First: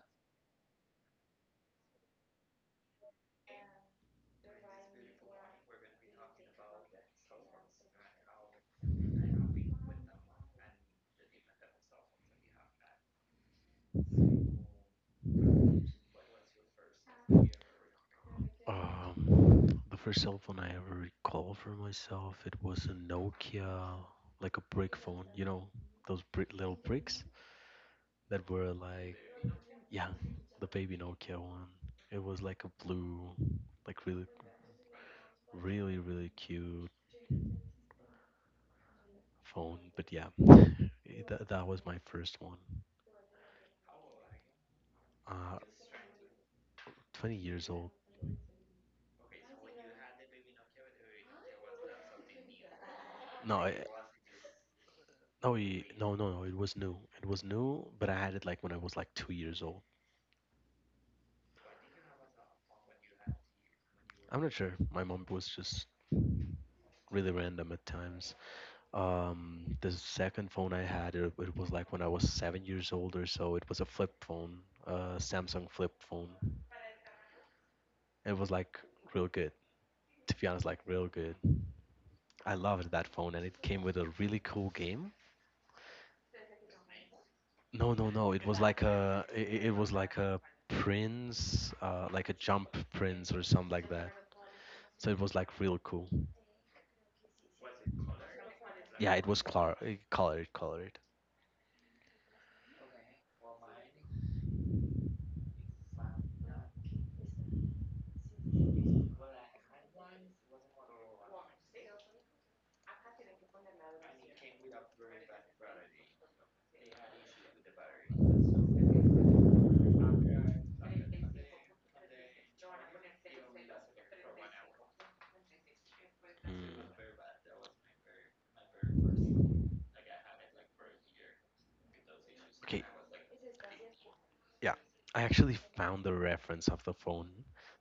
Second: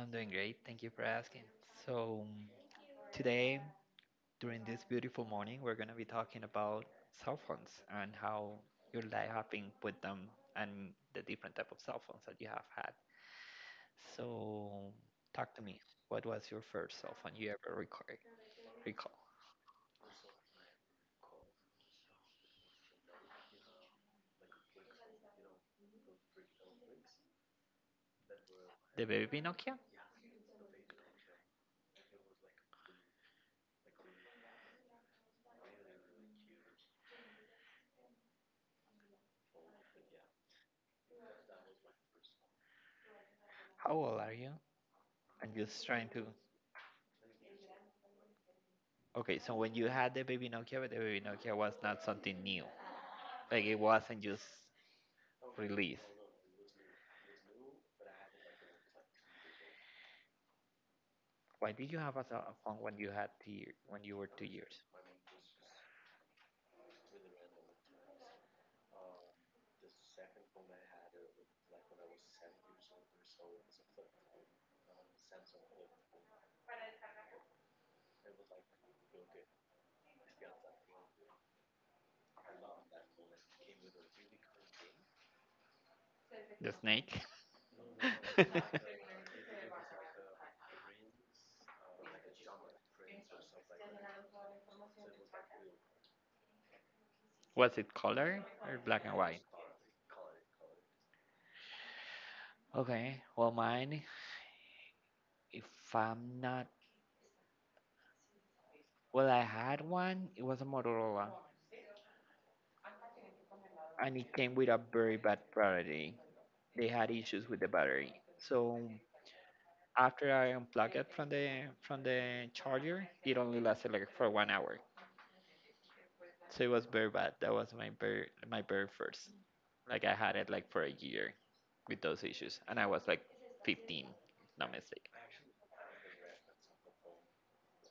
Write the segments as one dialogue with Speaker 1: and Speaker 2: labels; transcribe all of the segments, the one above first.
Speaker 1: I'm doing great. Thank you for asking. So, today, during this beautiful morning, we're going to be talking about cell phones and how your life have been with them and the different type of cell phones that you have had. So, talk to what was your first cell phone you ever recall?
Speaker 2: The first cell phone I ever recall for myself, it was a Nokia, like a brick phone. You know, those brick little bricks that were
Speaker 1: The
Speaker 2: like,
Speaker 1: baby Nokia?
Speaker 2: yeah, the baby Nokia one. It was like a blue, like really, really, really cute phone. But yeah, that was my first one.
Speaker 1: How old are you? I'm
Speaker 2: Uh,
Speaker 1: just trying to.
Speaker 2: 20 years old.
Speaker 1: Okay, so when you had the baby Nokia, but the baby Nokia was not something new.
Speaker 2: No,
Speaker 1: Like
Speaker 2: I,
Speaker 1: it wasn't just
Speaker 2: no, y-
Speaker 1: released.
Speaker 2: no, no, no. It was new. It was new, but I had it like when I was like 2 years old.
Speaker 1: Why did you have a cell phone when you were
Speaker 2: I'm
Speaker 1: two
Speaker 2: not sure.
Speaker 1: years?
Speaker 2: My mom was just really random at times. The second phone I had, it was like when I was 7 years old or so. It was a flip phone, a Samsung flip phone. It was like real good, to be honest, like real good. I loved that phone, and it came with a really cool game.
Speaker 1: The snake?
Speaker 2: No, no, no. It was like a, I- it, was like a Prince, like a Jump Prince or something like that. So it was like real cool.
Speaker 1: Was it color or black and
Speaker 2: Yeah, it
Speaker 1: white?
Speaker 2: was colored.
Speaker 1: Okay, well mine, if I'm not, well I had one, it was a Motorola and it came with a very bad battery. They had issues with the battery. So after I unplugged it from the charger, it only lasted like for 1 hour. So it was
Speaker 2: Mm,
Speaker 1: very bad. That was my very first. Like I had it like for a year with those issues, and I
Speaker 2: okay,
Speaker 1: was like 15, if not
Speaker 2: yeah, I actually found the reference of the phone.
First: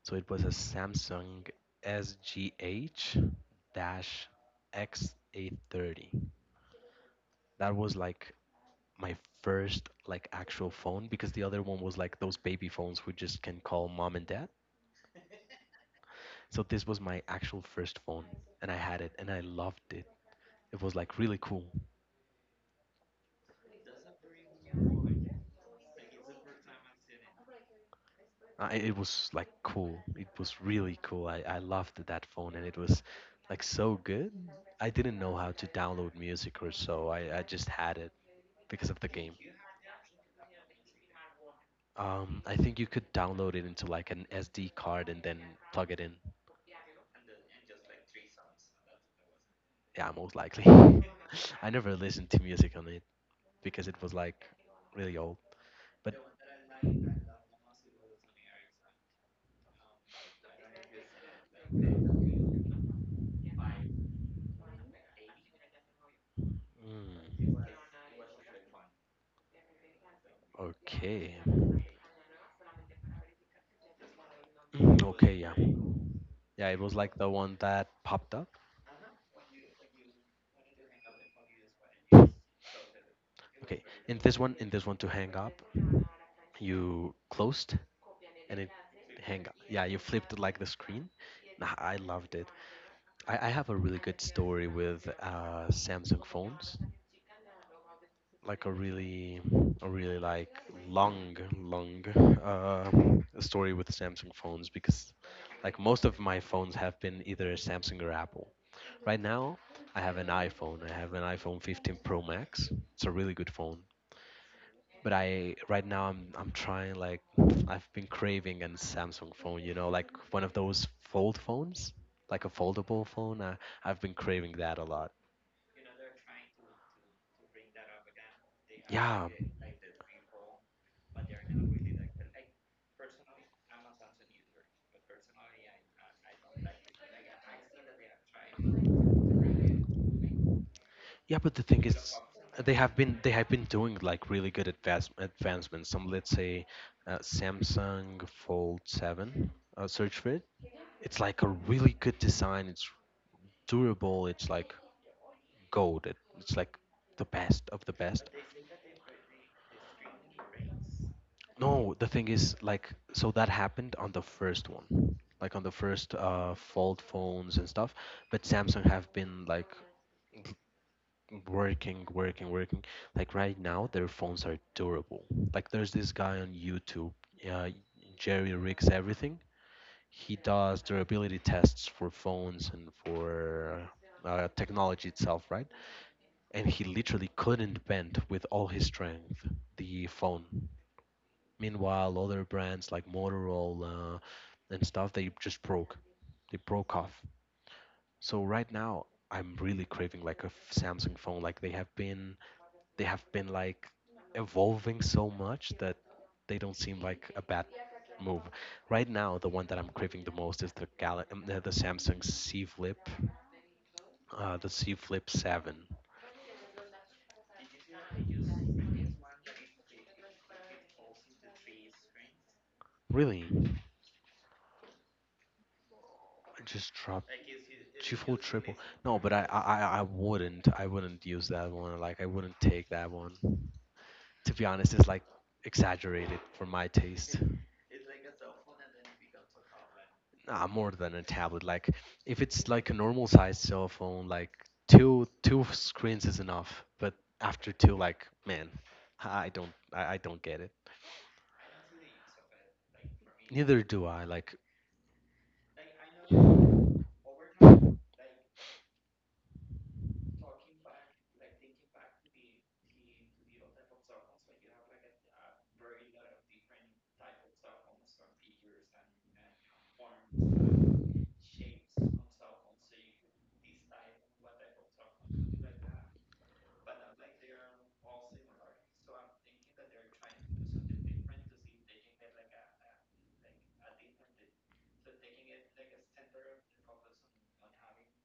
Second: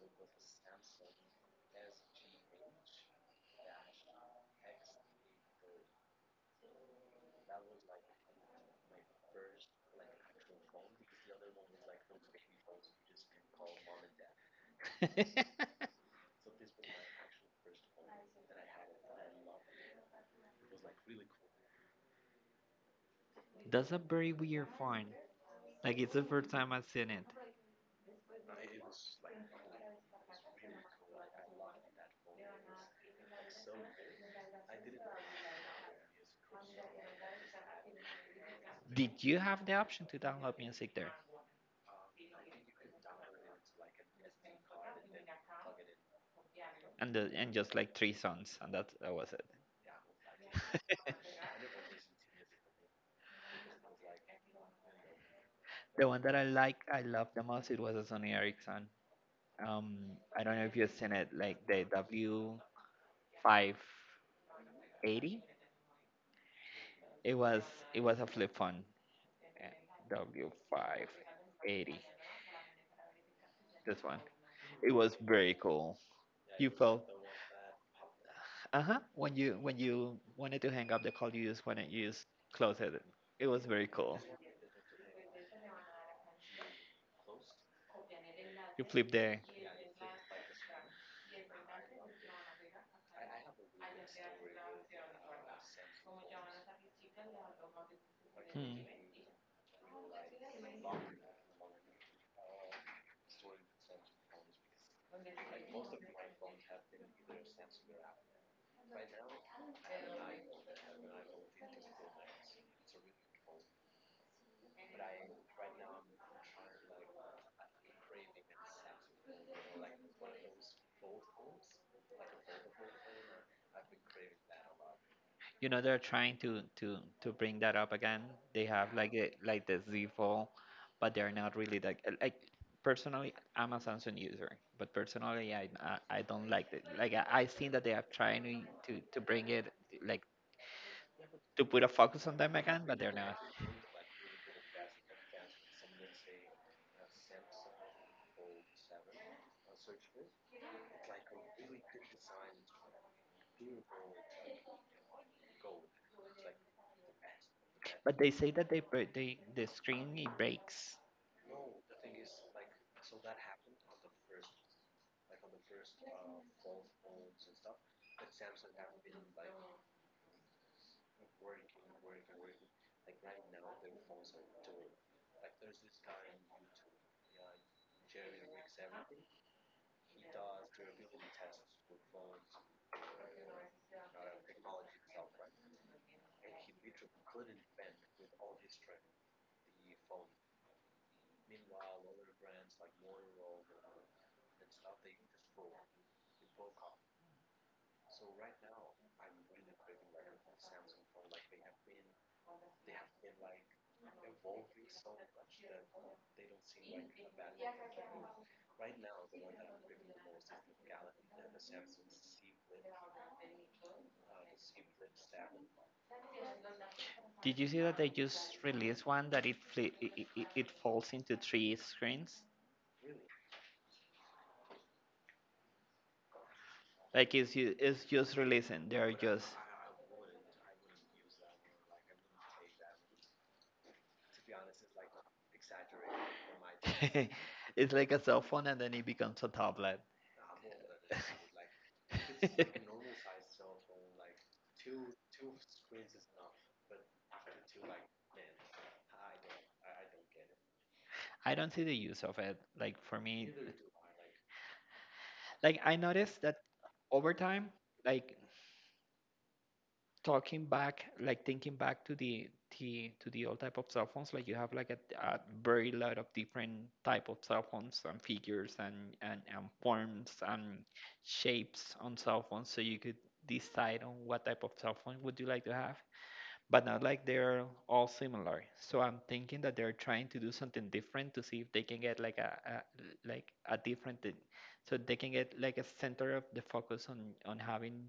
Speaker 2: So it was a Samsung SGH dash X830. That was like my first like actual phone because the other one was like those baby phones who just can call mom and dad.
Speaker 1: mistaken.
Speaker 2: So this was my actual first phone, and I had it and I loved it. It was like really cool.
Speaker 1: That's a very weird find. Like it's the first time I've seen it.
Speaker 2: It was like cool. It was really cool. I loved that phone, and it was like so good. I didn't know how to download music or so. I just had it because of the game.
Speaker 1: Did you have the option to download music there?
Speaker 2: I think you could download it into like an SD card and then plug it in.
Speaker 1: And just like three songs, and that was it.
Speaker 2: Yeah, most likely. I never listened to music on it because it was like really old. But
Speaker 1: The one that I like, I
Speaker 2: mm,
Speaker 1: love the most, it was a Sony Ericsson. Um, I don't know if you've seen it, like the W 580. It was it was a flip phone. eh, W five
Speaker 2: okay.
Speaker 1: eighty. This one.
Speaker 2: Mm,
Speaker 1: It was
Speaker 2: okay, yeah.
Speaker 1: very cool.
Speaker 2: Yeah, it
Speaker 1: You
Speaker 2: was like
Speaker 1: felt
Speaker 2: the one that popped up.
Speaker 1: uh huh. When you wanted to hang up the call, you just close it. It was
Speaker 2: Okay,
Speaker 1: very
Speaker 2: in
Speaker 1: cool.
Speaker 2: this one, in this one to hang up, you closed and it
Speaker 1: You flip
Speaker 2: hang
Speaker 1: there.
Speaker 2: up. Yeah, you flipped like the screen. Nah, I loved it. I have a really good story with Samsung phones. Like
Speaker 1: Hmm.
Speaker 2: a really like long, long uh, story with Samsung phones because like most of my phones have been either Samsung or Apple. Right now, I have an iPhone. I have an iPhone 15 Pro Max. It's a really good phone. But I right now I'm trying like I've been craving a Samsung phone, you know, like one of those fold phones, like a foldable phone. I've been craving that a lot.
Speaker 1: You know they're trying to bring that up again. They have
Speaker 2: Yeah,
Speaker 1: like the Z Fold, but they're not really like like. Personally, I'm a Samsung user, but personally, I don't like it. Like I seen that they are trying to bring it, like,
Speaker 2: yeah, but the
Speaker 1: to
Speaker 2: thing
Speaker 1: put a
Speaker 2: is,
Speaker 1: focus on them
Speaker 2: they have
Speaker 1: again, but
Speaker 2: been
Speaker 1: they're
Speaker 2: they have
Speaker 1: not.
Speaker 2: been doing like really good advancements. Some let's say Samsung Fold 7. Search for it. It's like a really good design. It's durable. It's like gold. It's like the best of the best.
Speaker 1: But they say that they break, the screen it breaks.
Speaker 2: No, the thing is, like, so that happened on the first one, like on the first fold phones and stuff. But Samsung have been like working, working, working. Like right now, their phones are durable. Like there's this guy on YouTube, uh, Jerry rigs everything. He does durability tests for phones and for technology itself, right? And he literally couldn't bend with all his strength the phone. Meanwhile, other brands like Motorola and stuff they just broke. They broke off. So right now, I'm really craving like a Samsung phone. Like they have been like evolving so much that they don't seem like a bad move. Right now, the one that I'm craving the most is the the Samsung C Flip, the C Flip 7.
Speaker 1: Did you see that they just released one that it fli it, it, it falls into three screens?
Speaker 2: Really, I just drop.
Speaker 1: Like it's ju-
Speaker 2: Two
Speaker 1: it's
Speaker 2: full
Speaker 1: just
Speaker 2: triple.
Speaker 1: releasing.
Speaker 2: No,
Speaker 1: They're
Speaker 2: but I, I
Speaker 1: just.
Speaker 2: I I wouldn't. I wouldn't use that one. Like I wouldn't take that one. To be honest, it's like exaggerated for my taste.
Speaker 1: It's like a cell phone and then it becomes a tablet.
Speaker 2: Nah, more than a tablet. Like if it's like a normal sized cell phone, like two screens is enough. But after two, like man, I don't get it.
Speaker 1: I don't see the use of it. Like for me,
Speaker 2: Neither do I. Like
Speaker 1: like I noticed that, over time, like, talking back like thinking back to the old type of cell phones, like, you have like a very lot of different type of cell phones, and figures, and forms and shapes on cell phones, so you could decide on what type of cell phone would you like to have, but not, like, they're all similar. So I'm thinking that they're trying to do something different to see if they can get like a like a different thing. So they can get like a center of the focus on having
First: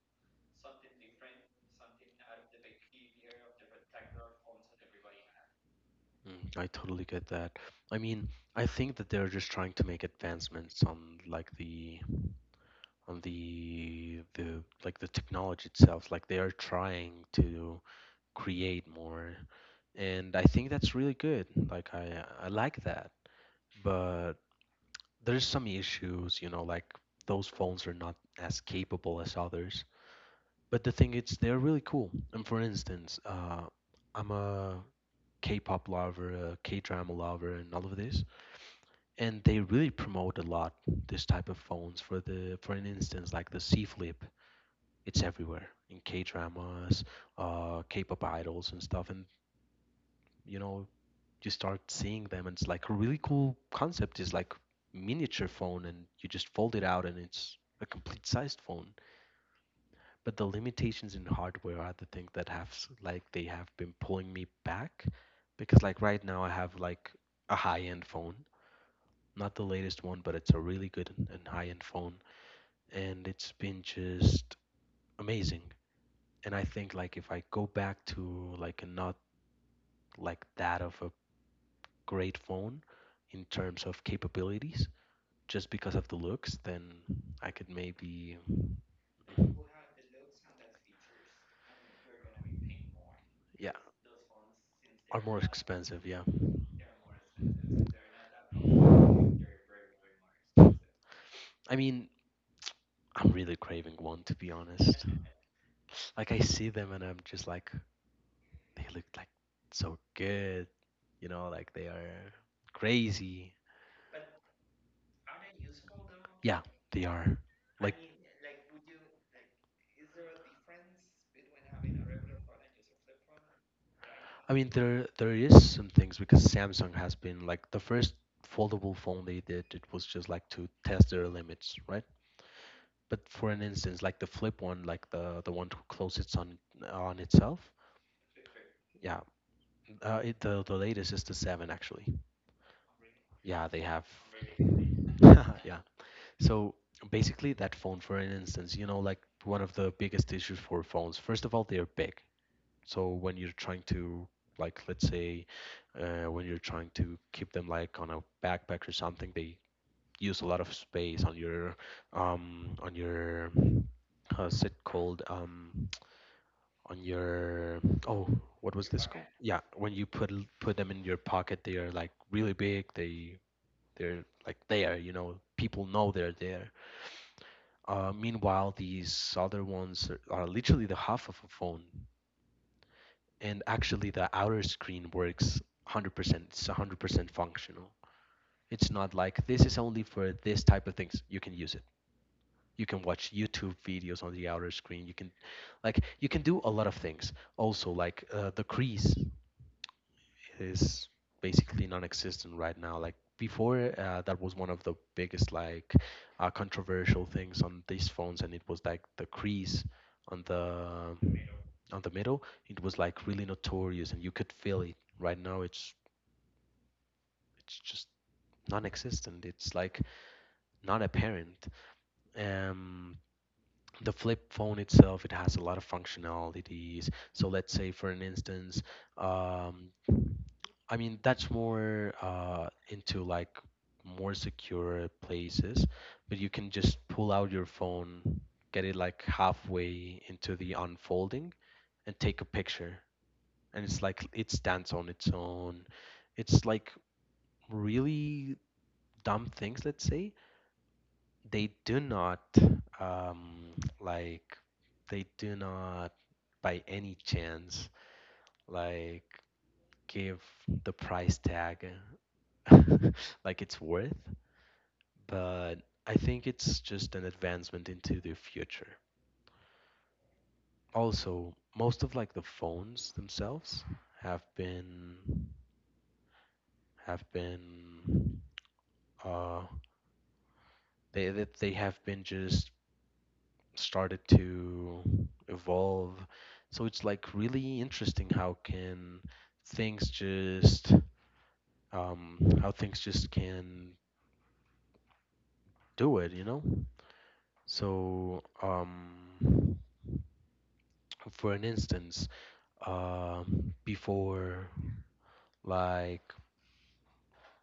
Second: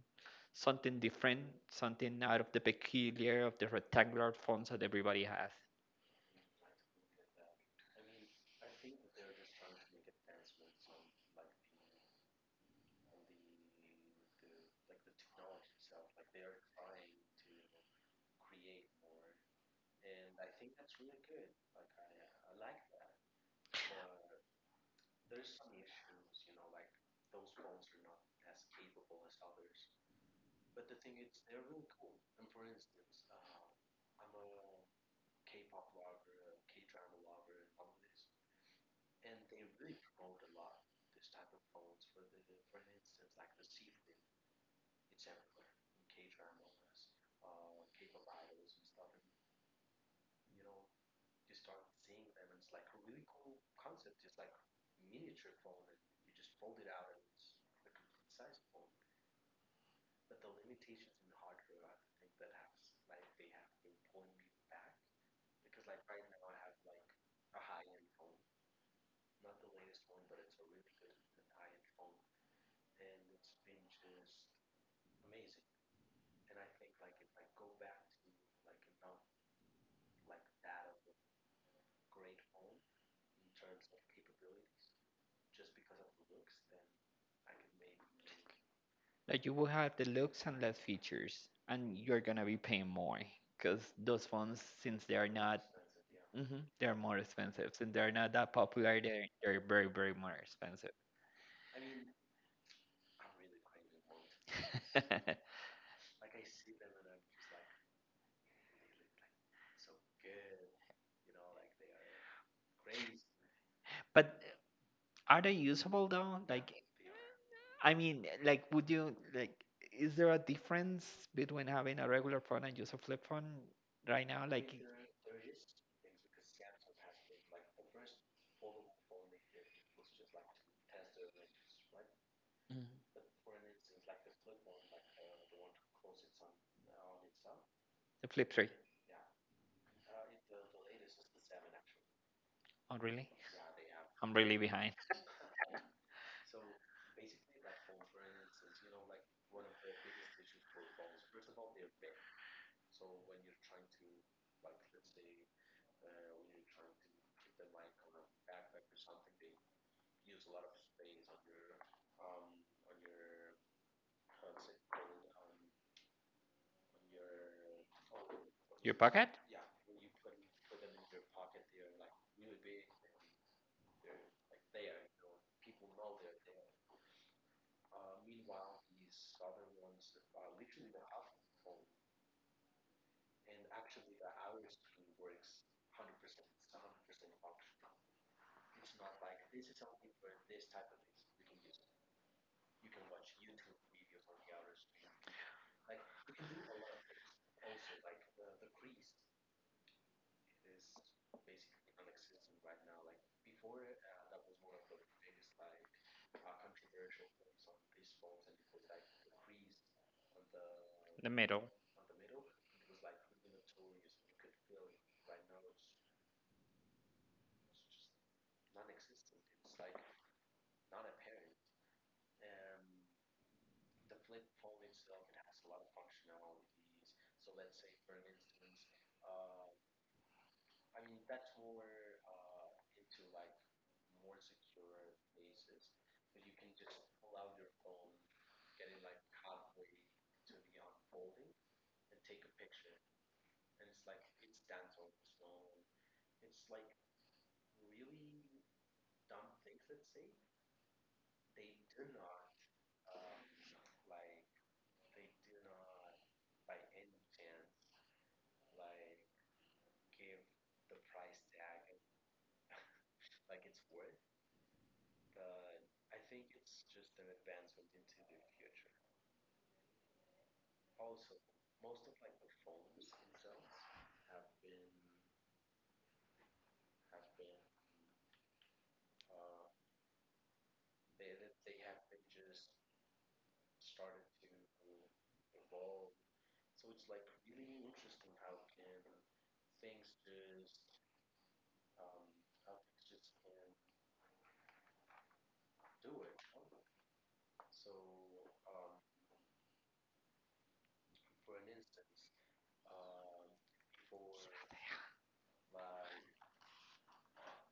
Speaker 1: something different, something out of the peculiar of the rectangular forms that everybody has.
Speaker 2: Mm, I totally get that. I mean, I think that they're just trying to make advancements on like the on the like the technology itself. Like they are trying to create more, and I think that's really good. Like I like that, but there's some issues, you know, like those phones are not as capable as others. But the thing is, they're really cool. And for instance, I'm a K-pop lover, a K-drama lover, and all of this, and they really promote a lot this type of phones for the for an instance like the C Flip. It's everywhere in K dramas, K-pop idols and stuff. And you know, you start seeing them and it's like a really cool concept. Is like miniature phone and you just fold it out and it's a complete sized phone, but the limitations in hardware are the thing that like they have been pulling me back, because like right now I have like a high end phone. Not the latest one, but it's a really good and high-end phone, and it's been just amazing. And I think like if I go back to like a not like that of a great phone in terms of capabilities, just because of the looks, then I could maybe
Speaker 1: Like you will have the looks and less features, and you're gonna be paying more
Speaker 2: yeah,
Speaker 1: because those phones, since they
Speaker 2: are
Speaker 1: are
Speaker 2: more
Speaker 1: not,
Speaker 2: expensive, yeah.
Speaker 1: Mhm, they are more expensive. Since they are not that popular, they're very very more expensive.
Speaker 2: I mean, I'm really craving one to be honest. Like I see them and I'm just like they look like so good, you know, like they are crazy.
Speaker 1: But are they usable though?
Speaker 2: Yeah,
Speaker 1: Like,
Speaker 2: they are.
Speaker 1: I
Speaker 2: Like
Speaker 1: mean, like, would you like? Is there a difference between having a regular phone and just a flip phone right now?
Speaker 2: I
Speaker 1: Like,
Speaker 2: mean there there is some things because Samsung has been like the first foldable phone they did, it was just like to test their limits, right?
Speaker 1: Mm.
Speaker 2: But for an instance, like the flip one, like the one to close its on itself,
Speaker 1: The flip three.
Speaker 2: yeah. The latest is the seven actually.
Speaker 1: Oh, really?
Speaker 2: Yeah, they have.
Speaker 1: I'm really behind.
Speaker 2: Yeah. So basically, that phone, for an instance, you know, like one of the biggest issues for phones, first of all, they are big. So when you're trying to, like, let's say, when you're trying to keep them like on a backpack or something, they use a lot of space on your, how's it called, on your, oh, what
Speaker 1: Your
Speaker 2: was this
Speaker 1: pocket?
Speaker 2: called? Yeah, when you put them in your pocket, they are like really big. They they're like there, you know, people know they're there. Meanwhile, these other ones are literally the half of a phone, and actually the outer screen works 100%. It's 100% functional. It's not like this is only for this type of things. You can use it. You can watch YouTube videos on the outer screen. You can, like, you can do a lot of things. Also, like the crease is basically non-existent right now. Like before, that was one of the biggest like controversial things on these phones, and it was like the crease on
Speaker 1: The
Speaker 2: the
Speaker 1: middle.
Speaker 2: on the middle. It was like really notorious, and you could feel it. Right now, it's just non-existent. It's like not apparent. Um, the flip phone itself, it has a lot of functionalities. So let's say, for an instance, um, I mean, that's more into like more secure places, but you can just pull out your phone, get it like halfway into the unfolding, and take a picture. And it's like it stands on its own. It's like really dumb things, let's say. They do not, um, like, they do not by any chance, like, give the price tag like it's worth, but I think it's just an advancement into the future. Also, most of like the phones themselves have been have been uh they have been just started to evolve. So it's like really interesting how can things just how things just can do it, you know? So, for an instance, before, like,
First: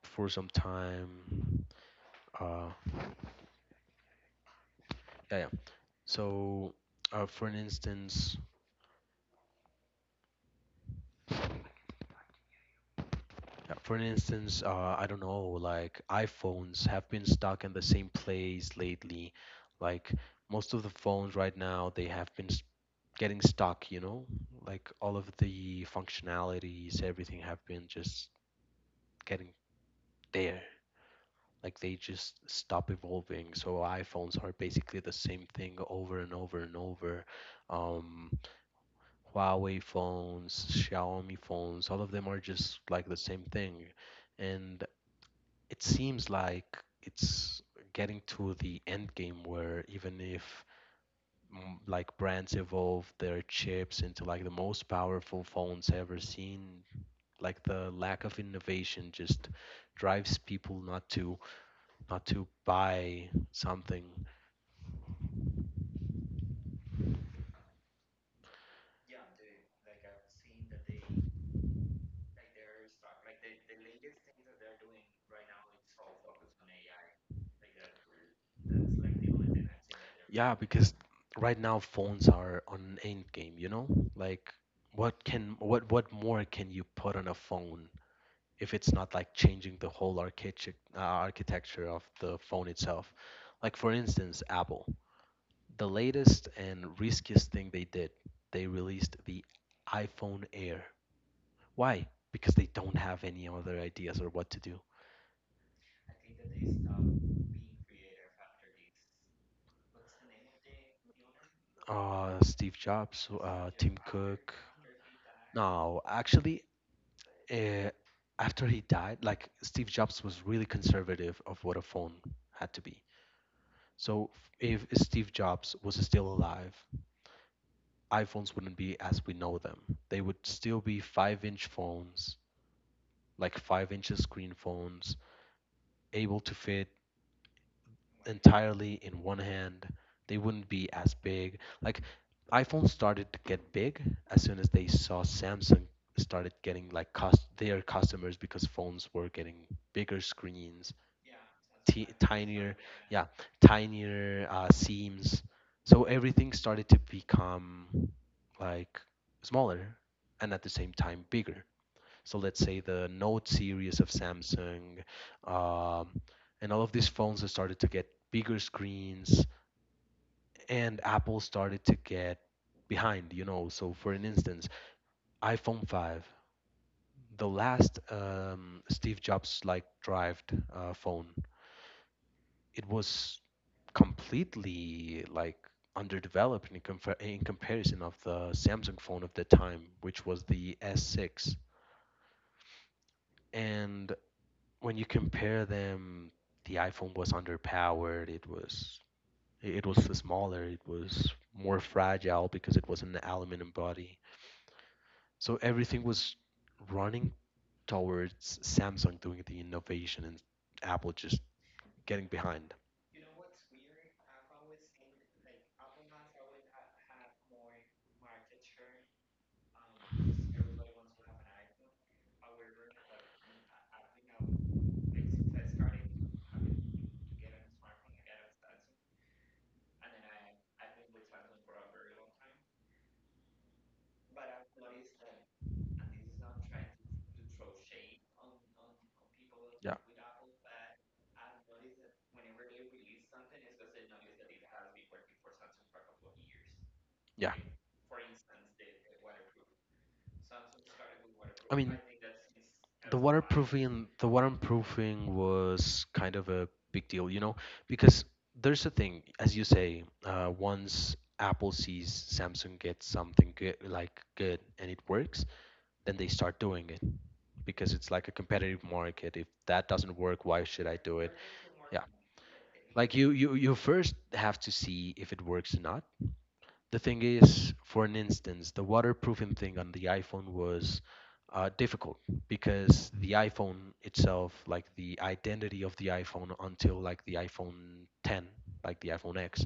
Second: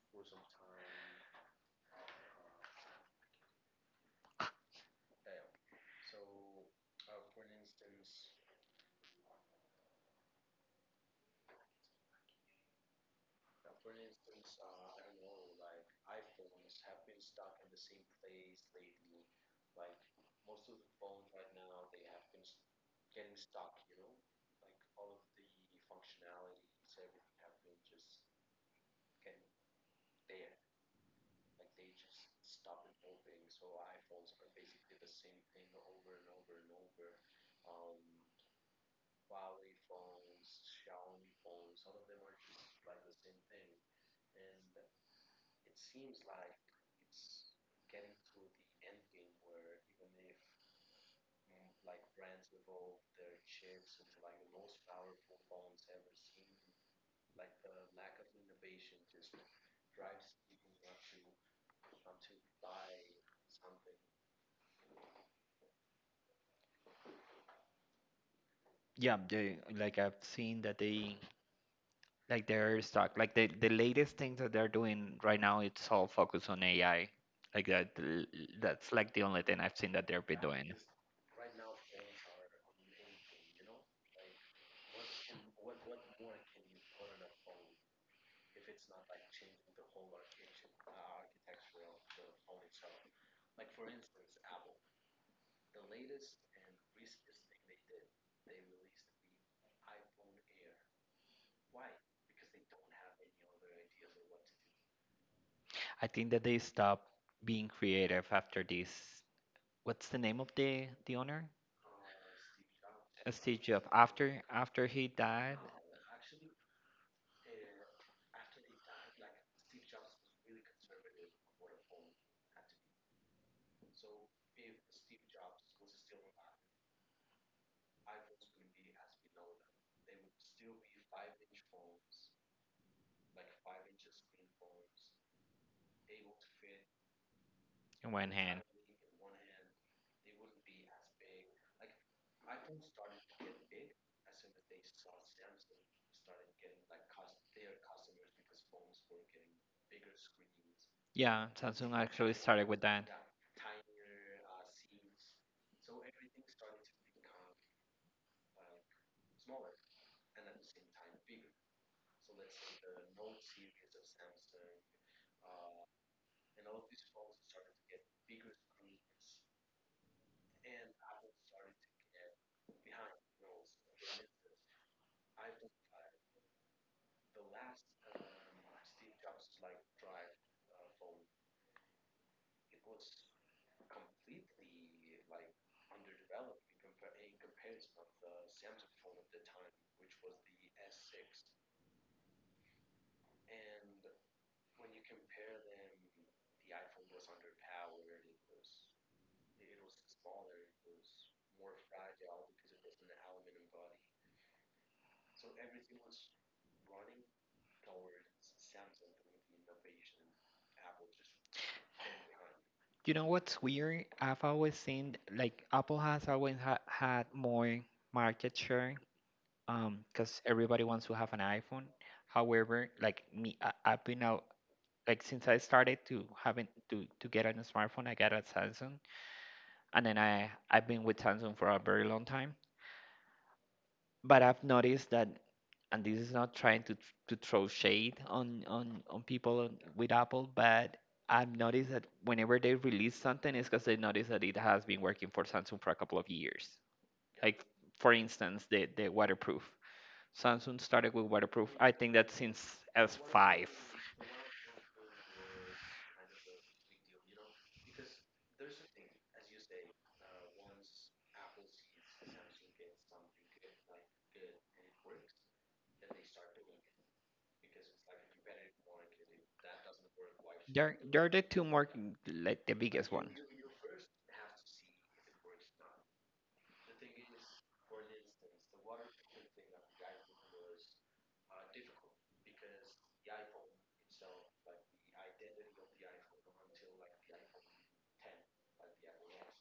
Speaker 2: for some time, uh, yeah. So, for an instance, yeah, for an instance, I don't know, like, iPhones have been stuck in the same place lately. Like, most of the phones right now, they have been getting stuck, you know? Like, all of the functionalities, everything have been just getting there like they just stop evolving. So iPhones are basically the same thing over and over and over. Um, Huawei phones, Xiaomi phones, all of them are just like the same thing. And it seems like it's getting to the end game where even if like brands evolve their chips into like the most powerful phones ever seen, like the lack of innovation just drives people not to buy something.
Speaker 1: Yeah, they, like, I've seen that they. Like they're stuck. Like the latest thing that they're doing right now, it's all focused on AI. Like that's like the only thing I've seen that they've been
Speaker 2: Yeah,
Speaker 1: doing.
Speaker 2: because right now phones are on an end game, you know? Like what more can you put on a phone if it's not like changing the whole architecture architecture of the phone itself? Like for instance, Apple. The latest and riskiest thing they did, they released the iPhone Air. Why? Because they don't have any other ideas or what to do.
Speaker 1: I think that they stopped being creative after this. What's the name of the owner?
Speaker 2: Steve Jobs,
Speaker 1: Steve Jobs.
Speaker 2: Tim
Speaker 1: After
Speaker 2: Cook.
Speaker 1: after he died,
Speaker 2: No, actually, uh, after he died, like Steve Jobs was really conservative of what a phone had to be. So if Steve Jobs was still alive, iPhones wouldn't be as we know them. They would still be five-inch phones, like five-inch screen phones, able to fit
Speaker 1: it went hand.
Speaker 2: entirely in one hand. They wouldn't be as big. Like iPhone started to get big as soon as they saw Samsung started getting like cost their customers because phones were getting bigger screens,
Speaker 1: Yeah, Samsung
Speaker 2: t-
Speaker 1: actually started
Speaker 2: tinier,
Speaker 1: with that.
Speaker 2: yeah, tinier seams. So everything started to become like smaller and at the same time bigger. So let's say the Note series of Samsung, um, and all of these phones have started to get bigger screens, and Apple started to get behind. You know, so for an instance, iPhone 5, the last Steve Jobs like drived phone, it was completely like underdeveloped in comparison of the Samsung phone of the time, which was the S6. And when you compare them, the iPhone was underpowered. It was smaller. It was more fragile because it was an aluminum body. So everything was running towards Samsung doing the innovation and Apple just getting behind.
Speaker 1: You know what's weird? I've always seen like Apple has always had more market share, because everybody wants to have an iPhone. However, like me, I've been out, like, since I started to having to get on a new smartphone. I got a Samsung, and then I've been with Samsung for a very long time. But I've noticed that, and this is not trying to throw shade on people with Apple, but I've noticed that whenever they release something, it's because they notice that it has been working for Samsung for a couple of years.
Speaker 2: Yeah,
Speaker 1: Like, for instance, the waterproof. Samsung started with
Speaker 2: yeah, I
Speaker 1: waterproof.
Speaker 2: mean,
Speaker 1: I think that since
Speaker 2: the
Speaker 1: S5.
Speaker 2: waterproofing the waterproofing was kind of a big deal, you know, because there's a thing, as you say, once Apple sees Samsung gets something good, like good, and it works, then they start doing it because it's like a competitive market. If that doesn't work, why should I
Speaker 1: They're
Speaker 2: do it?
Speaker 1: they're the two more,
Speaker 2: Yeah,
Speaker 1: like, the
Speaker 2: like
Speaker 1: biggest
Speaker 2: you
Speaker 1: one.
Speaker 2: you you first have to see if it works or not. The thing is, for an instance, the waterproofing thing on the iPhone was difficult because the iPhone itself, like the identity of the iPhone until like the iPhone 10, like the iPhone X,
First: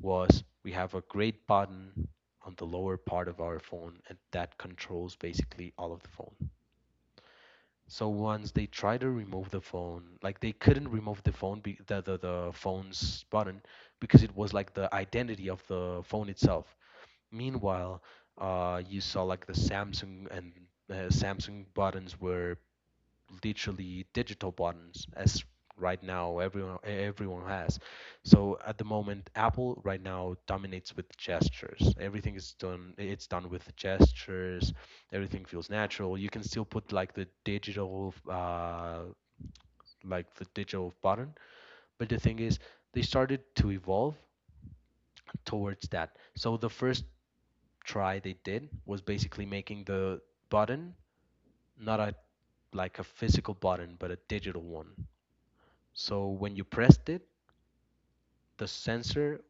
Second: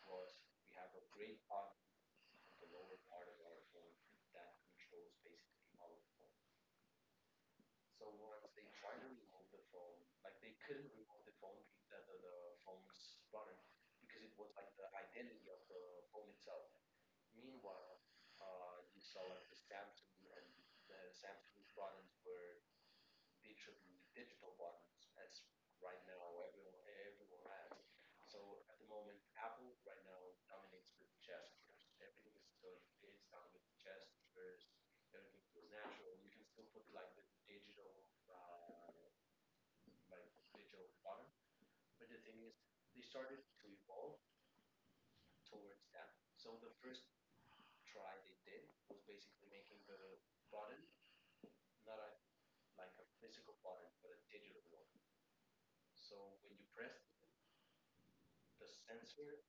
Speaker 2: was we have a great button on the lower part of our phone and that controls basically all of the phone. So once they tried to remove the phone, like they couldn't remove the phone, be, the phone's button because it was like the identity of the phone itself. Meanwhile, you saw like the Samsung and Samsung buttons were literally digital buttons, as right now everyone has. So at the moment, Apple right now dominates with gestures. Everything is done. It's done with gestures. Everything feels natural. You can still put like the digital button, but the thing is, they started to evolve towards that. So the first try they did was basically making the button not a like a physical button but a digital one. So when you pressed it, the sensor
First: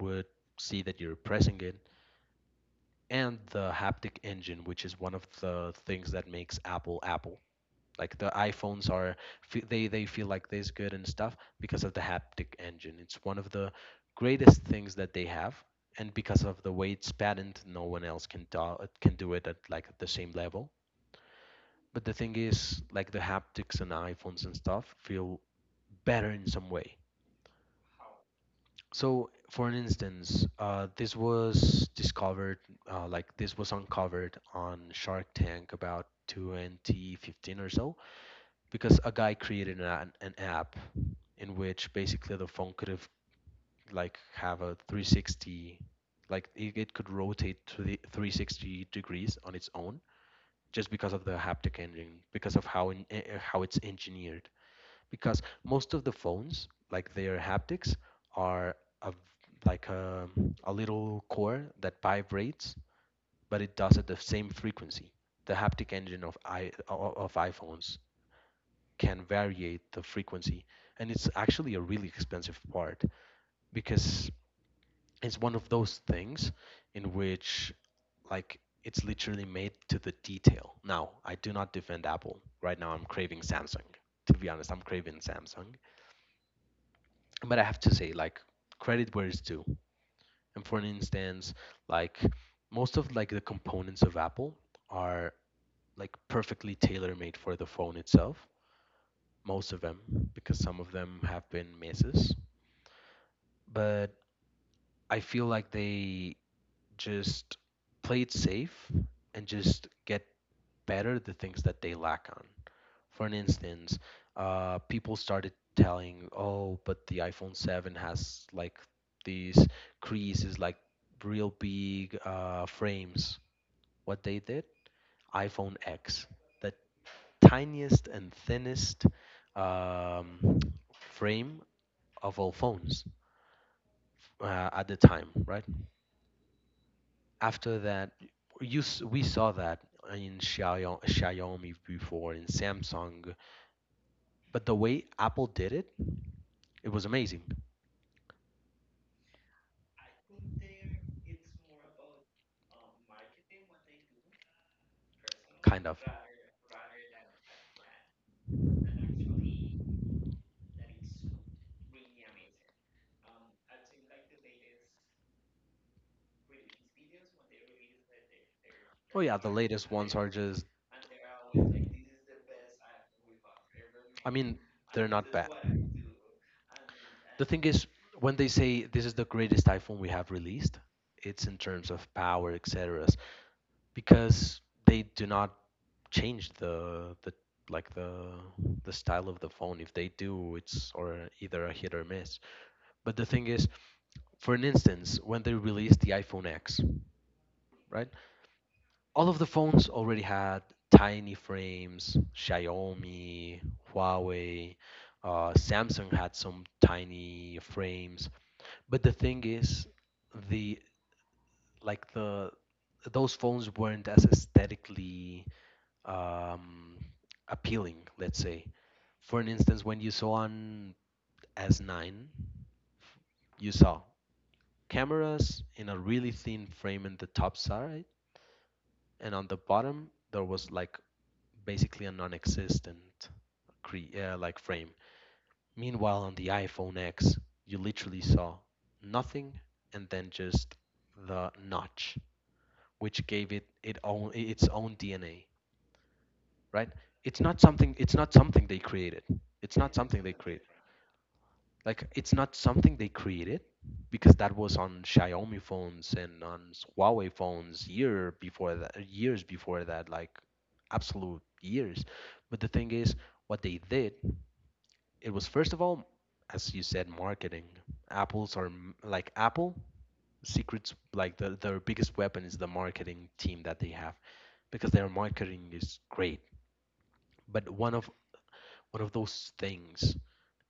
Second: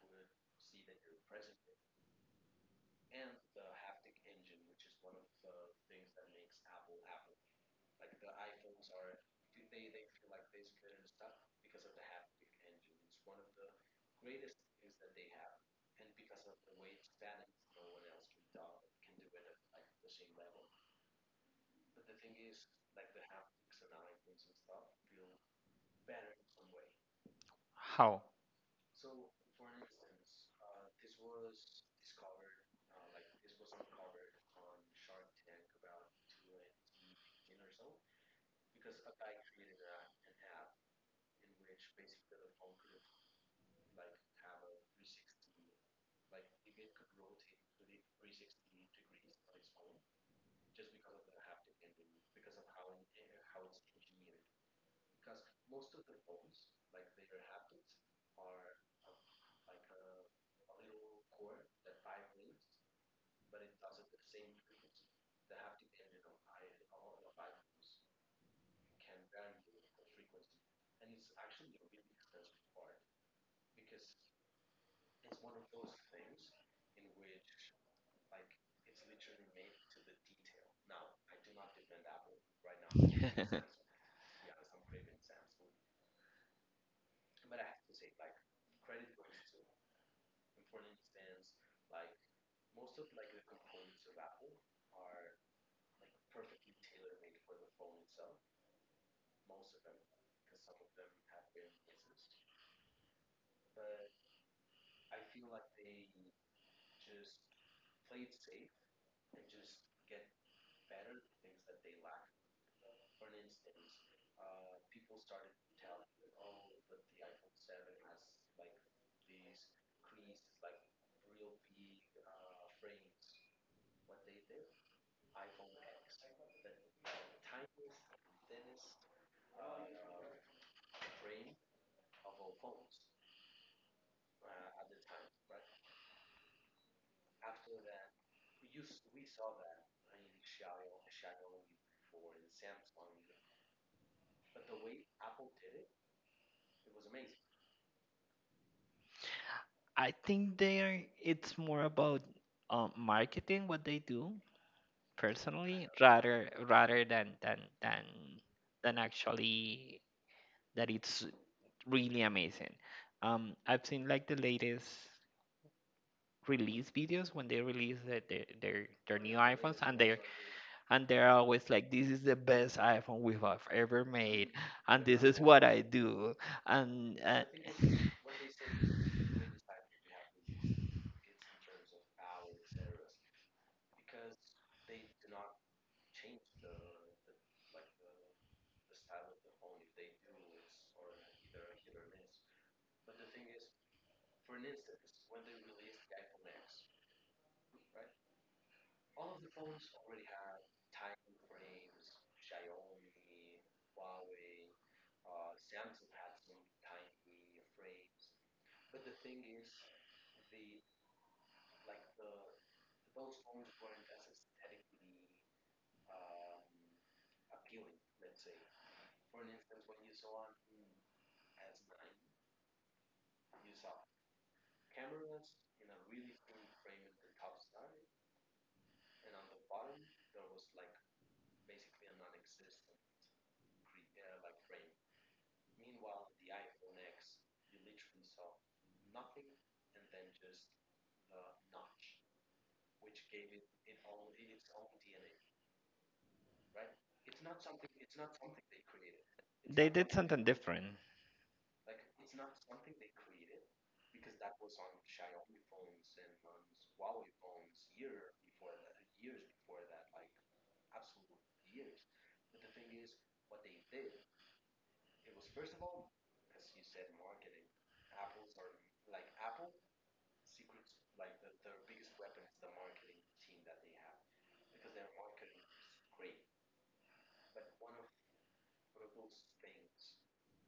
Speaker 2: would see that you're pressing it and the haptic engine which is one of the things that makes Apple Apple. Like the iPhones are they feel like this good and stuff because of the haptic engine. It's one of the greatest things that they have and because of the way it's patented no one else can do it at like the same level. But the thing is, like the haptics and iPhones and stuff feel better in some way.
Speaker 1: How?
Speaker 2: So, for an instance, this was discovered, like this was uncovered on Shark Tank about 2015 or so, because a guy created an app in which basically the phone could have like have a 360, like it could rotate to the 360 degrees on its own just because of the haptic engine, because of how how it's engineered. Because most of the phones, like their haptics, are a, like a, a little core that vibrates, but it does at the same frequency. The haptic engine of I of iPhones can variate the frequency, and it's actually a really expensive part because it's one of those things in which like it's literally made to the detail. Now, I do not defend Apple. Right now, I'm craving Samsung. To be honest, I'm craving Samsung. But I have to say, like, credit where it's due. And for an instance, like most of like the components of Apple are like perfectly tailor-made for the phone itself. Most of them, because some of them have been misses. But I feel like they just play it safe and just get better at the things that they lack on. For an instance, people started telling, "Oh, but the iPhone 7 has like these creases, like real big frames." What they did? iPhone X, the tiniest and thinnest um, frame of all phones at the time, right? After that, we saw that in Xiaomi before, in Samsung, but the way Apple did it, it was amazing.
Speaker 1: I think they are. It's more about, marketing what they do,
Speaker 2: Kind
Speaker 1: personally,
Speaker 2: of.
Speaker 1: rather than actually that it's really amazing. I've seen like the latest release videos when they release the, the, their
Speaker 2: Oh
Speaker 1: their
Speaker 2: yeah,
Speaker 1: new
Speaker 2: the
Speaker 1: iphones,
Speaker 2: latest
Speaker 1: and
Speaker 2: ones
Speaker 1: they're
Speaker 2: are just.
Speaker 1: and they're always like, "This is the best iphone we have ever
Speaker 2: I
Speaker 1: made,
Speaker 2: mean,
Speaker 1: and
Speaker 2: they're
Speaker 1: this
Speaker 2: not
Speaker 1: is
Speaker 2: bad.
Speaker 1: what I do," and
Speaker 2: The
Speaker 1: uh,
Speaker 2: thing is, when they say this is the greatest iPhone we have released, it's in terms of power, etc. Because they do not change the like the style of the phone. If they do, it's or either a hit or miss. But the thing is, for an instance, when they released the iPhone X, right? All of the phones already had tiny frames. Xiaomi, Huawei, Samsung had some tiny frames. But the thing is, the like the those phones weren't as aesthetically um, appealing. Let's say, for an instance, when you saw on S9, you saw cameras in a really thin frame in the top side, and on the bottom there was like basically a non-existent like frame. Meanwhile, on the iPhone X, you literally saw nothing and then just the notch, which gave it own its own DNA, right? It's not something. It's not something they created. It's
Speaker 1: they
Speaker 2: not
Speaker 1: did
Speaker 2: something they
Speaker 1: something
Speaker 2: created.
Speaker 1: different.
Speaker 2: Like it's not something they created because that was on Xiaomi phones and on Huawei phones year before that, years before that, like absolute years. But the thing is, what they did. It was first of all, as you said, marketing. Apples are like Apple secrets. Like their biggest weapon is the marketing team that they have, because their marketing is great. But one of those things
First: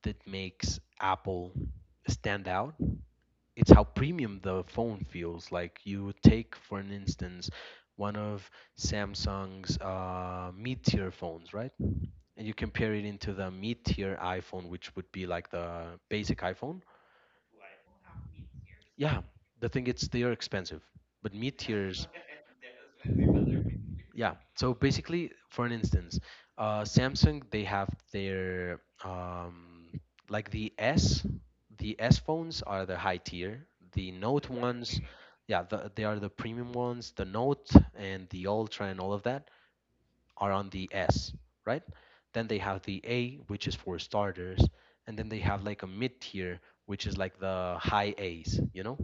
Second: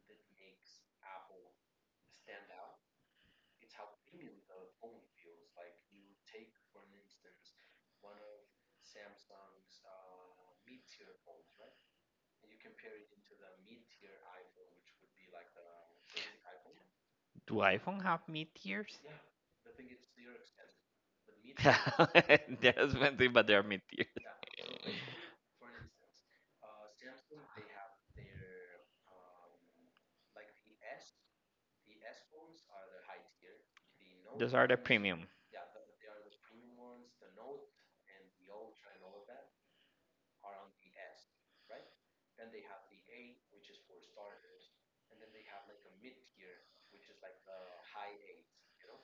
Speaker 2: that makes Apple stand out. It's how premium the phone feels. Like you take, for an instance, one of Samsung's mid-tier phones, right? And you compare it into the mid-tier iPhone, which would be like the basic iPhone.
Speaker 1: Do iphone have mid tiers?
Speaker 2: Yeah, the thing is they are expensive, but meat tiers.
Speaker 1: They're expensive, but they're mid tier.
Speaker 2: Yeah. So basically, for an instance, Samsung they have their like the S phones are the high tier. The Note
Speaker 1: Those are the
Speaker 2: ones,
Speaker 1: premium.
Speaker 2: yeah, they are the premium ones. The Note and the Ultra and all of that are on the S, right? Then they have the A, which is for starters, and then they have like a mid tier, which is like the high A's, you know?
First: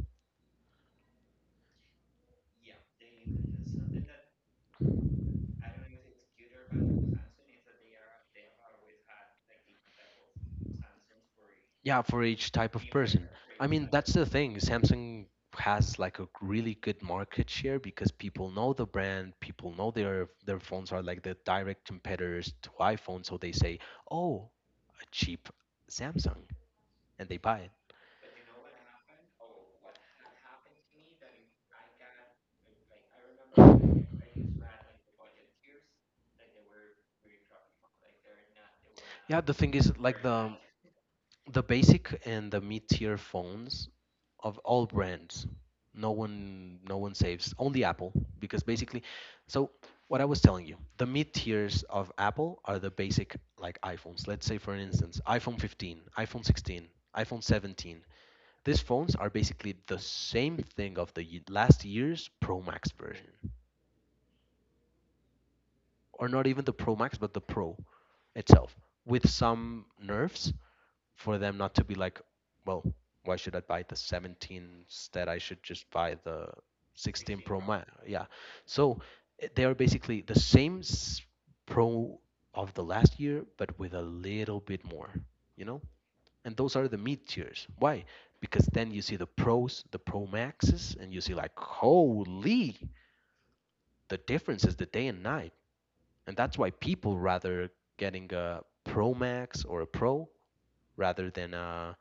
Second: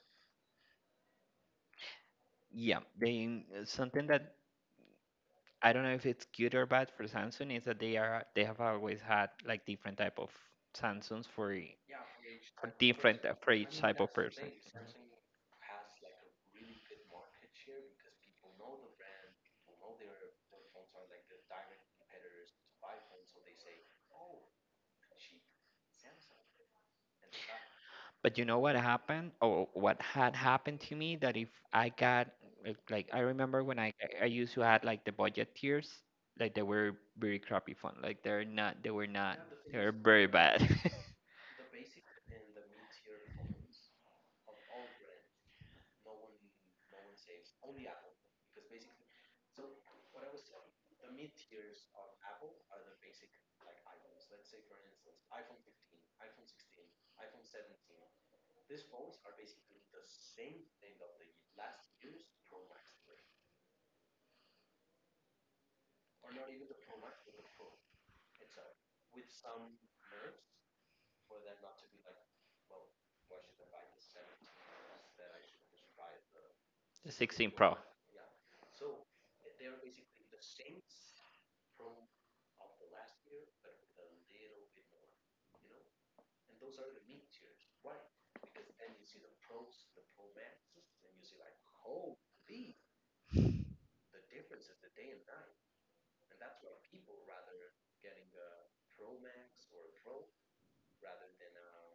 Speaker 1: Yeah, they something that I don't know if it's good or bad for Samsung is that they have always had like different type of Samsungs for e-
Speaker 2: Yeah, for each
Speaker 1: for
Speaker 2: type of
Speaker 1: different
Speaker 2: person.
Speaker 1: for
Speaker 2: I
Speaker 1: each
Speaker 2: mean,
Speaker 1: type
Speaker 2: that's
Speaker 1: of
Speaker 2: the
Speaker 1: person.
Speaker 2: thing. Samsung has like a really good market share because people know the brand, people know their phones are like the direct competitors to iPhone, so they say, "Oh, a cheap Samsung," and they buy it.
Speaker 1: But you know what happened, or what had happened to me, that if I got like I remember when I used to had like the budget tiers, like, they were very crappy phone. Like, they're not, they were
Speaker 2: Yeah,
Speaker 1: not,
Speaker 2: the thing
Speaker 1: they
Speaker 2: is
Speaker 1: were
Speaker 2: like
Speaker 1: very
Speaker 2: the
Speaker 1: bad.
Speaker 2: the basic and the mid-tier phones of all brands no one saves only Apple because basically so what I was telling you the mid-tiers of Apple are the basic like iPhones let's say for instance iPhone 15 iPhone 16 iPhone 17 these phones are basically the same thing of the last year's Pro Max version or not even the Pro Max but the Pro itself with some nerfs for them not to be like, well, why should I buy the 17 instead? I should just buy the
Speaker 1: The
Speaker 2: 16
Speaker 1: 16
Speaker 2: Pro
Speaker 1: Pro.
Speaker 2: Max. Yeah. So they are basically the same Pro of the last year, but with a little bit more, you know? And those are the mid tiers. Why? Because then you see the Pros, the Pro Maxes, and you see like, holy, the difference is the day and night. And that's why people rather getting a Pro Max or a Pro rather than a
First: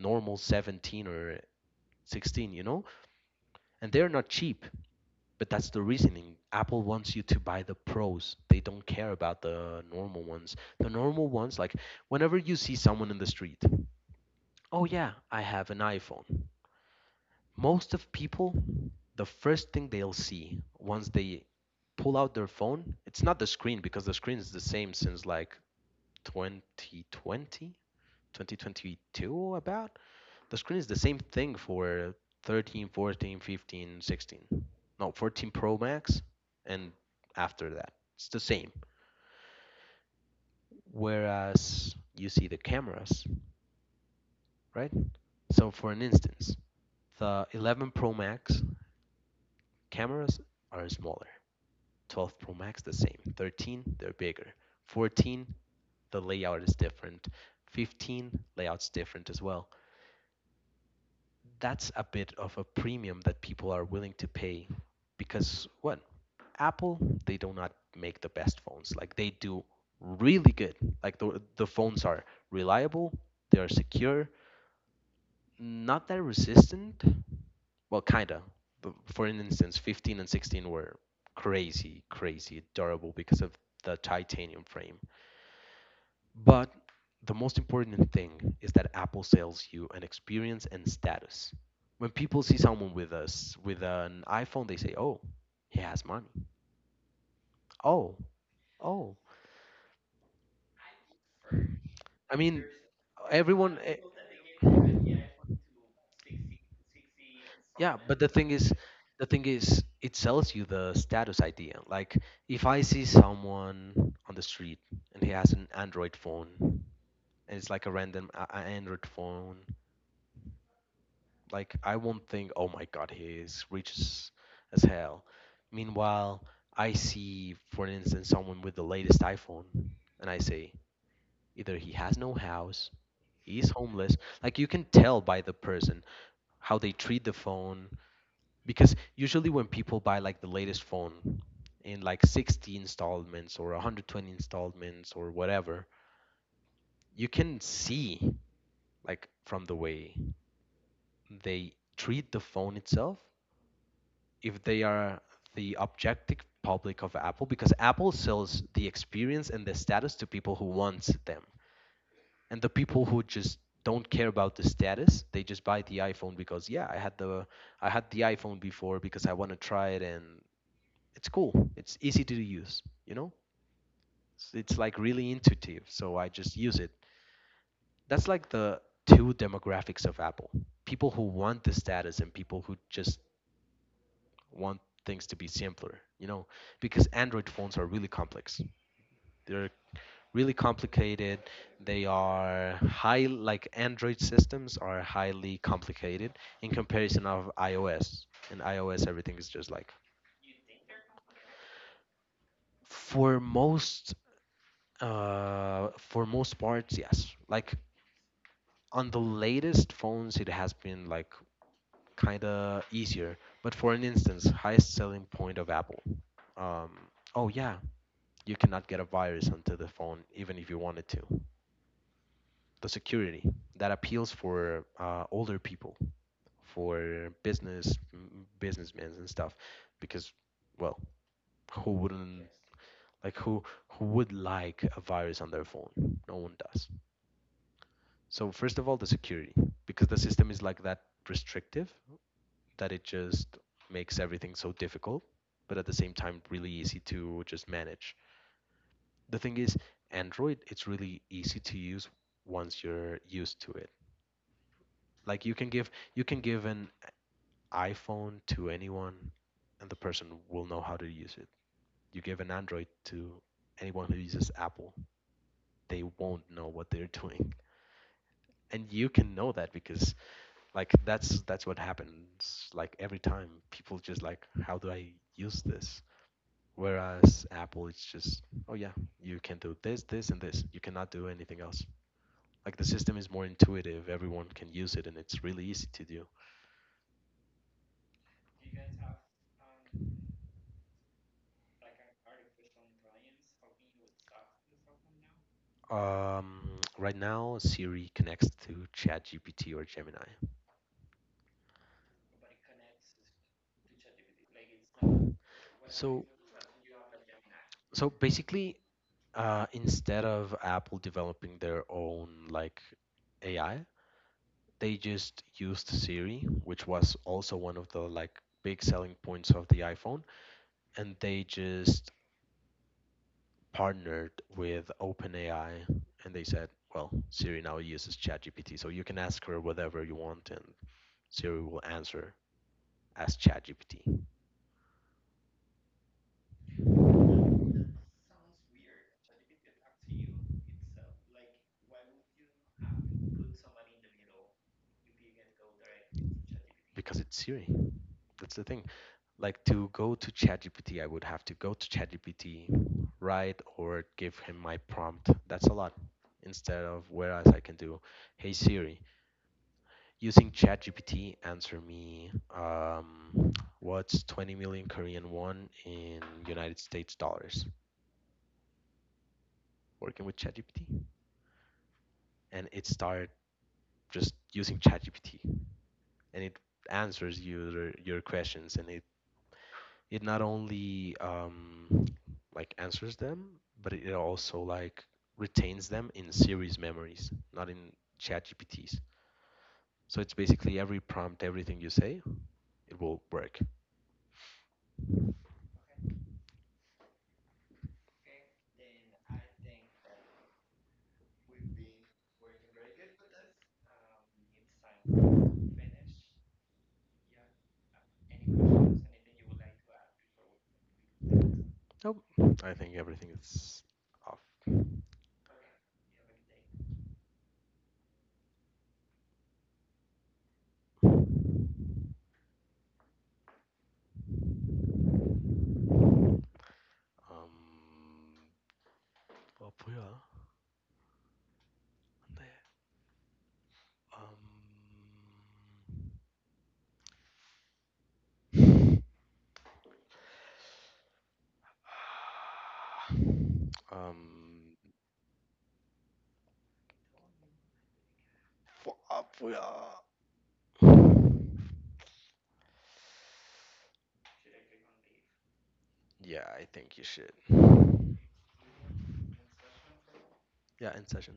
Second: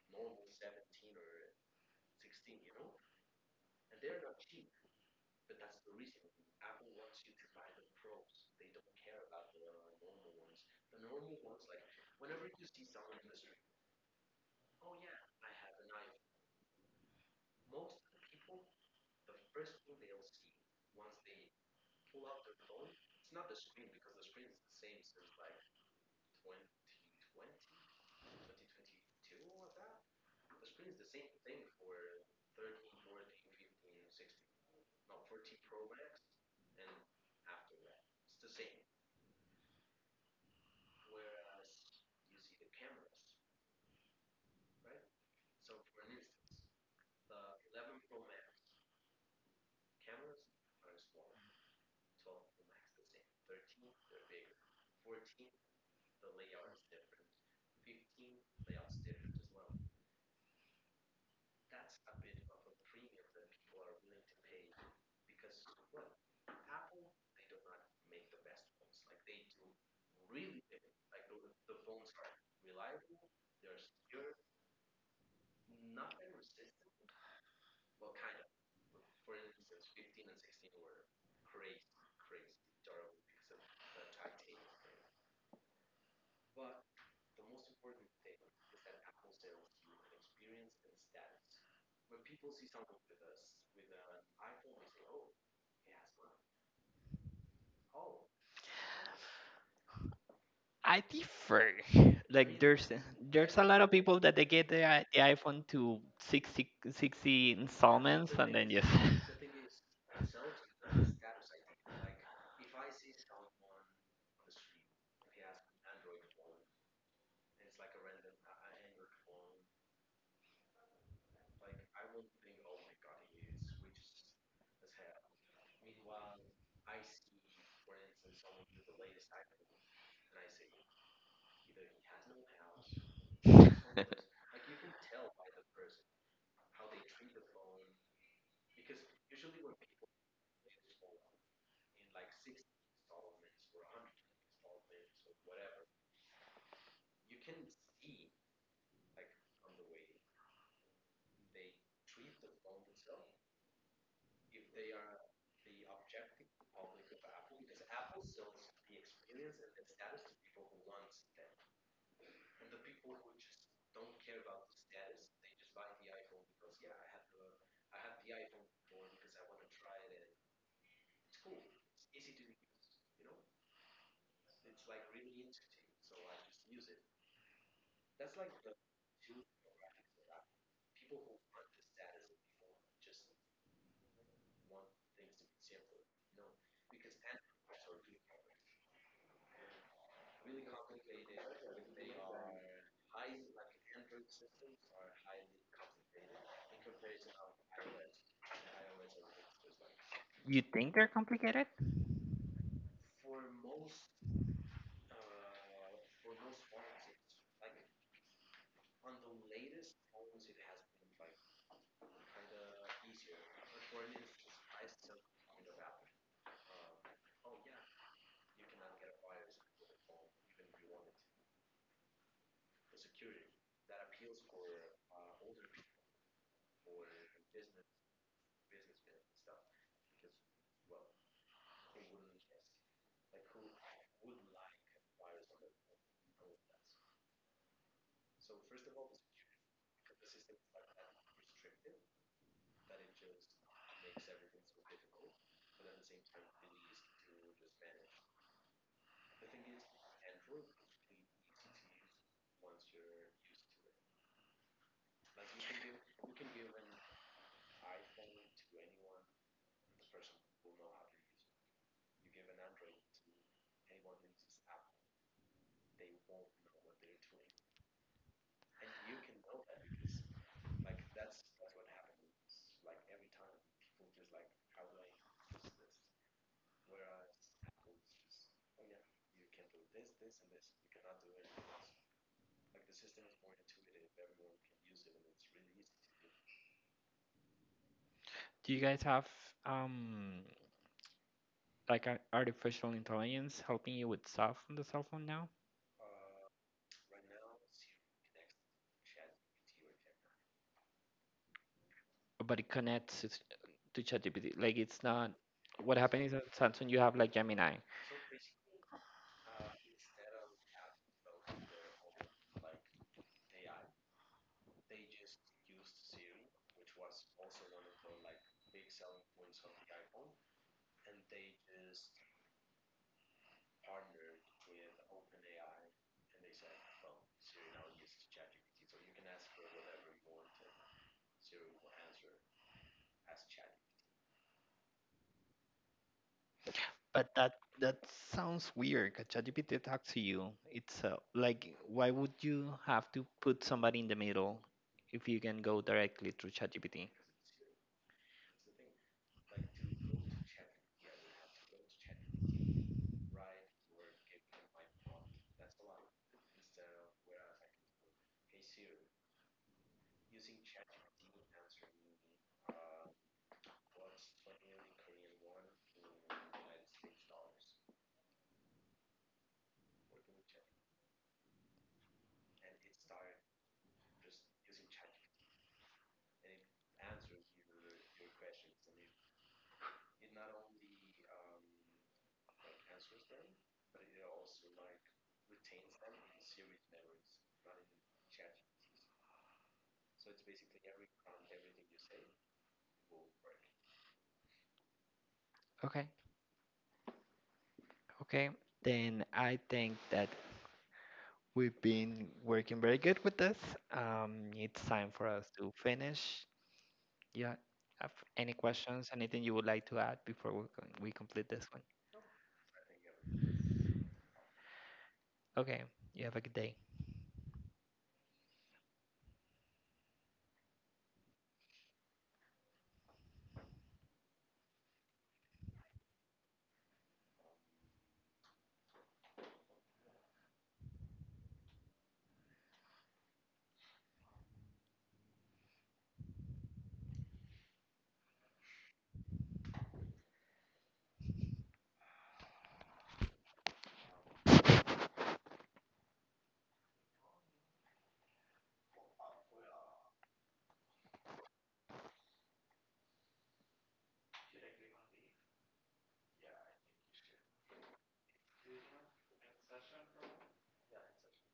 Speaker 2: normal 17 or 16, you know? And they're not cheap, but that's the reasoning. Apple wants you to buy the pros. They don't care about the normal ones. The normal ones, like whenever you see someone in the street, oh yeah, I have an iPhone. Most of people, the first thing they'll see once they pull out their phone, it's not the screen because the screen is the same since like 2020, 2022 about. The screen is the same thing for 13, 14, 15, 16. No, 14 Pro Max and after that, it's the same. Whereas you see the cameras, right? So for an instance, the 11 Pro Max cameras are smaller. 12 Pro Max the same. 13 they're bigger. 14 the layout is different. 15 layout's different as well. That's a bit of a premium that people are willing to pay because what Apple, they do not make the best phones, like they do really good. Like the phones are reliable, they are secure, not that resistant, well kinda. But for an instance, 15 and 16 were crazy durable because of the titanium frame. But the most important thing is that Apple sells you an experience and status. When people see someone with us with an iPhone, they say, "Oh, he has money." Oh, oh.
Speaker 1: I differ.
Speaker 2: I
Speaker 1: Like
Speaker 2: mean,
Speaker 1: there's a lot
Speaker 2: Everyone.
Speaker 1: of people that they get the iPhone to 60
Speaker 2: Yeah, but
Speaker 1: installments and then just.
Speaker 2: the thing is, it sells you the status idea. Like, if I see someone on the street and he has an Android phone, and it's like a random Android phone, like I won't think, oh my God, he is rich as hell. Meanwhile, I see, for instance, someone with the latest iPhone, and I say, either he has no house, he is homeless. Like you can tell by the person how they treat the phone, because usually when people buy like the latest phone in like 60 installments or 120 installments or whatever, you can see like from the way they treat the phone itself if they are the objective public of Apple, because Apple sells the experience and the status to people who want them. And the people who just don't care about the status, they just buy the iPhone because, yeah, I had the iPhone before because I want to try it and it's cool. It's easy to use, you know? It's like really intuitive, so I just use it. That's like the two demographics of Apple. People who want the status and people who just want things to be simpler, you know, because Android phones are really complex. They're really complicated. They are high, like Android systems are highly complicated in comparison of iOS. In iOS, everything is just like
Speaker 1: You think they're complicated?
Speaker 2: for most, for most parts, yes. Like on the latest phones, it has been like kind of easier. But for an instance, highest selling point of Apple. Um, oh yeah, you cannot get a virus onto the phone even if you wanted to. The security that appeals for older people, for business businessmen and stuff, because, well, who wouldn't, like who would like a virus on their phone? No one does. So first of all, the security, because the system is like that restrictive that it just makes everything so difficult, but at the same time really easy to just manage. The thing is, Android, it's really easy to use once you're used to it. Like you can give an iPhone to anyone and the person will know how to use it. You give an Android to anyone who uses Apple, they won't know what they're doing. And you can know that because like that's what happens. Like every time people just like, how do I use this, whereas Apple it's just, oh yeah, you can do this, this, and this, you cannot do anything else. Like the system is more intuitive, everyone can use it, and it's really easy to do.
Speaker 1: Do you guys have, um like, a artificial intelligence helping you with stuff on the cell phone now?
Speaker 2: Right now, Siri connects to ChatGPT or Gemini.
Speaker 1: But it connects it to ChatGPT. Like, it's not, what happened
Speaker 2: So,
Speaker 1: is that Samsung you have like Gemini.
Speaker 2: so basically, instead of Apple developing their own like AI, they just used Siri, which was also one of the like big selling points of the iPhone, and they just partnered with OpenAI, and they said, "Well, Siri now uses ChatGPT, so you can ask her whatever you want, and Siri will answer, as ChatGPT."
Speaker 1: But that sounds weird, 'cause ChatGPT talks to you itself. Like, why would you have to put somebody in the middle if you can go directly through ChatGPT?
Speaker 2: Because it's Siri. That's the thing. Like to go to ChatGPT, I would have to go to ChatGPT, write or give him my prompt. That's a lot. Instead of whereas I can do, hey Siri, using ChatGPT, answer me, what's 20 million Korean won in United States dollars? Working with ChatGPT, and it started just using ChatGPT, and it answers your questions, and it not only like answers them, but it also like retains them in series memories, not in chat gpts so it's basically every prompt, everything you say, it will work.
Speaker 1: Okay, okay. Then I think that we've been working very good with this. It's time for us to finish. Yeah. Have any questions? Anything you would like to add before we complete this one?
Speaker 2: Oh, I think everything is off.
Speaker 1: Okay. You have a good day.
Speaker 2: um oh, 뭐야? 네, um, um, 아, 뭐야? Yeah, I think you should. Yeah, in session.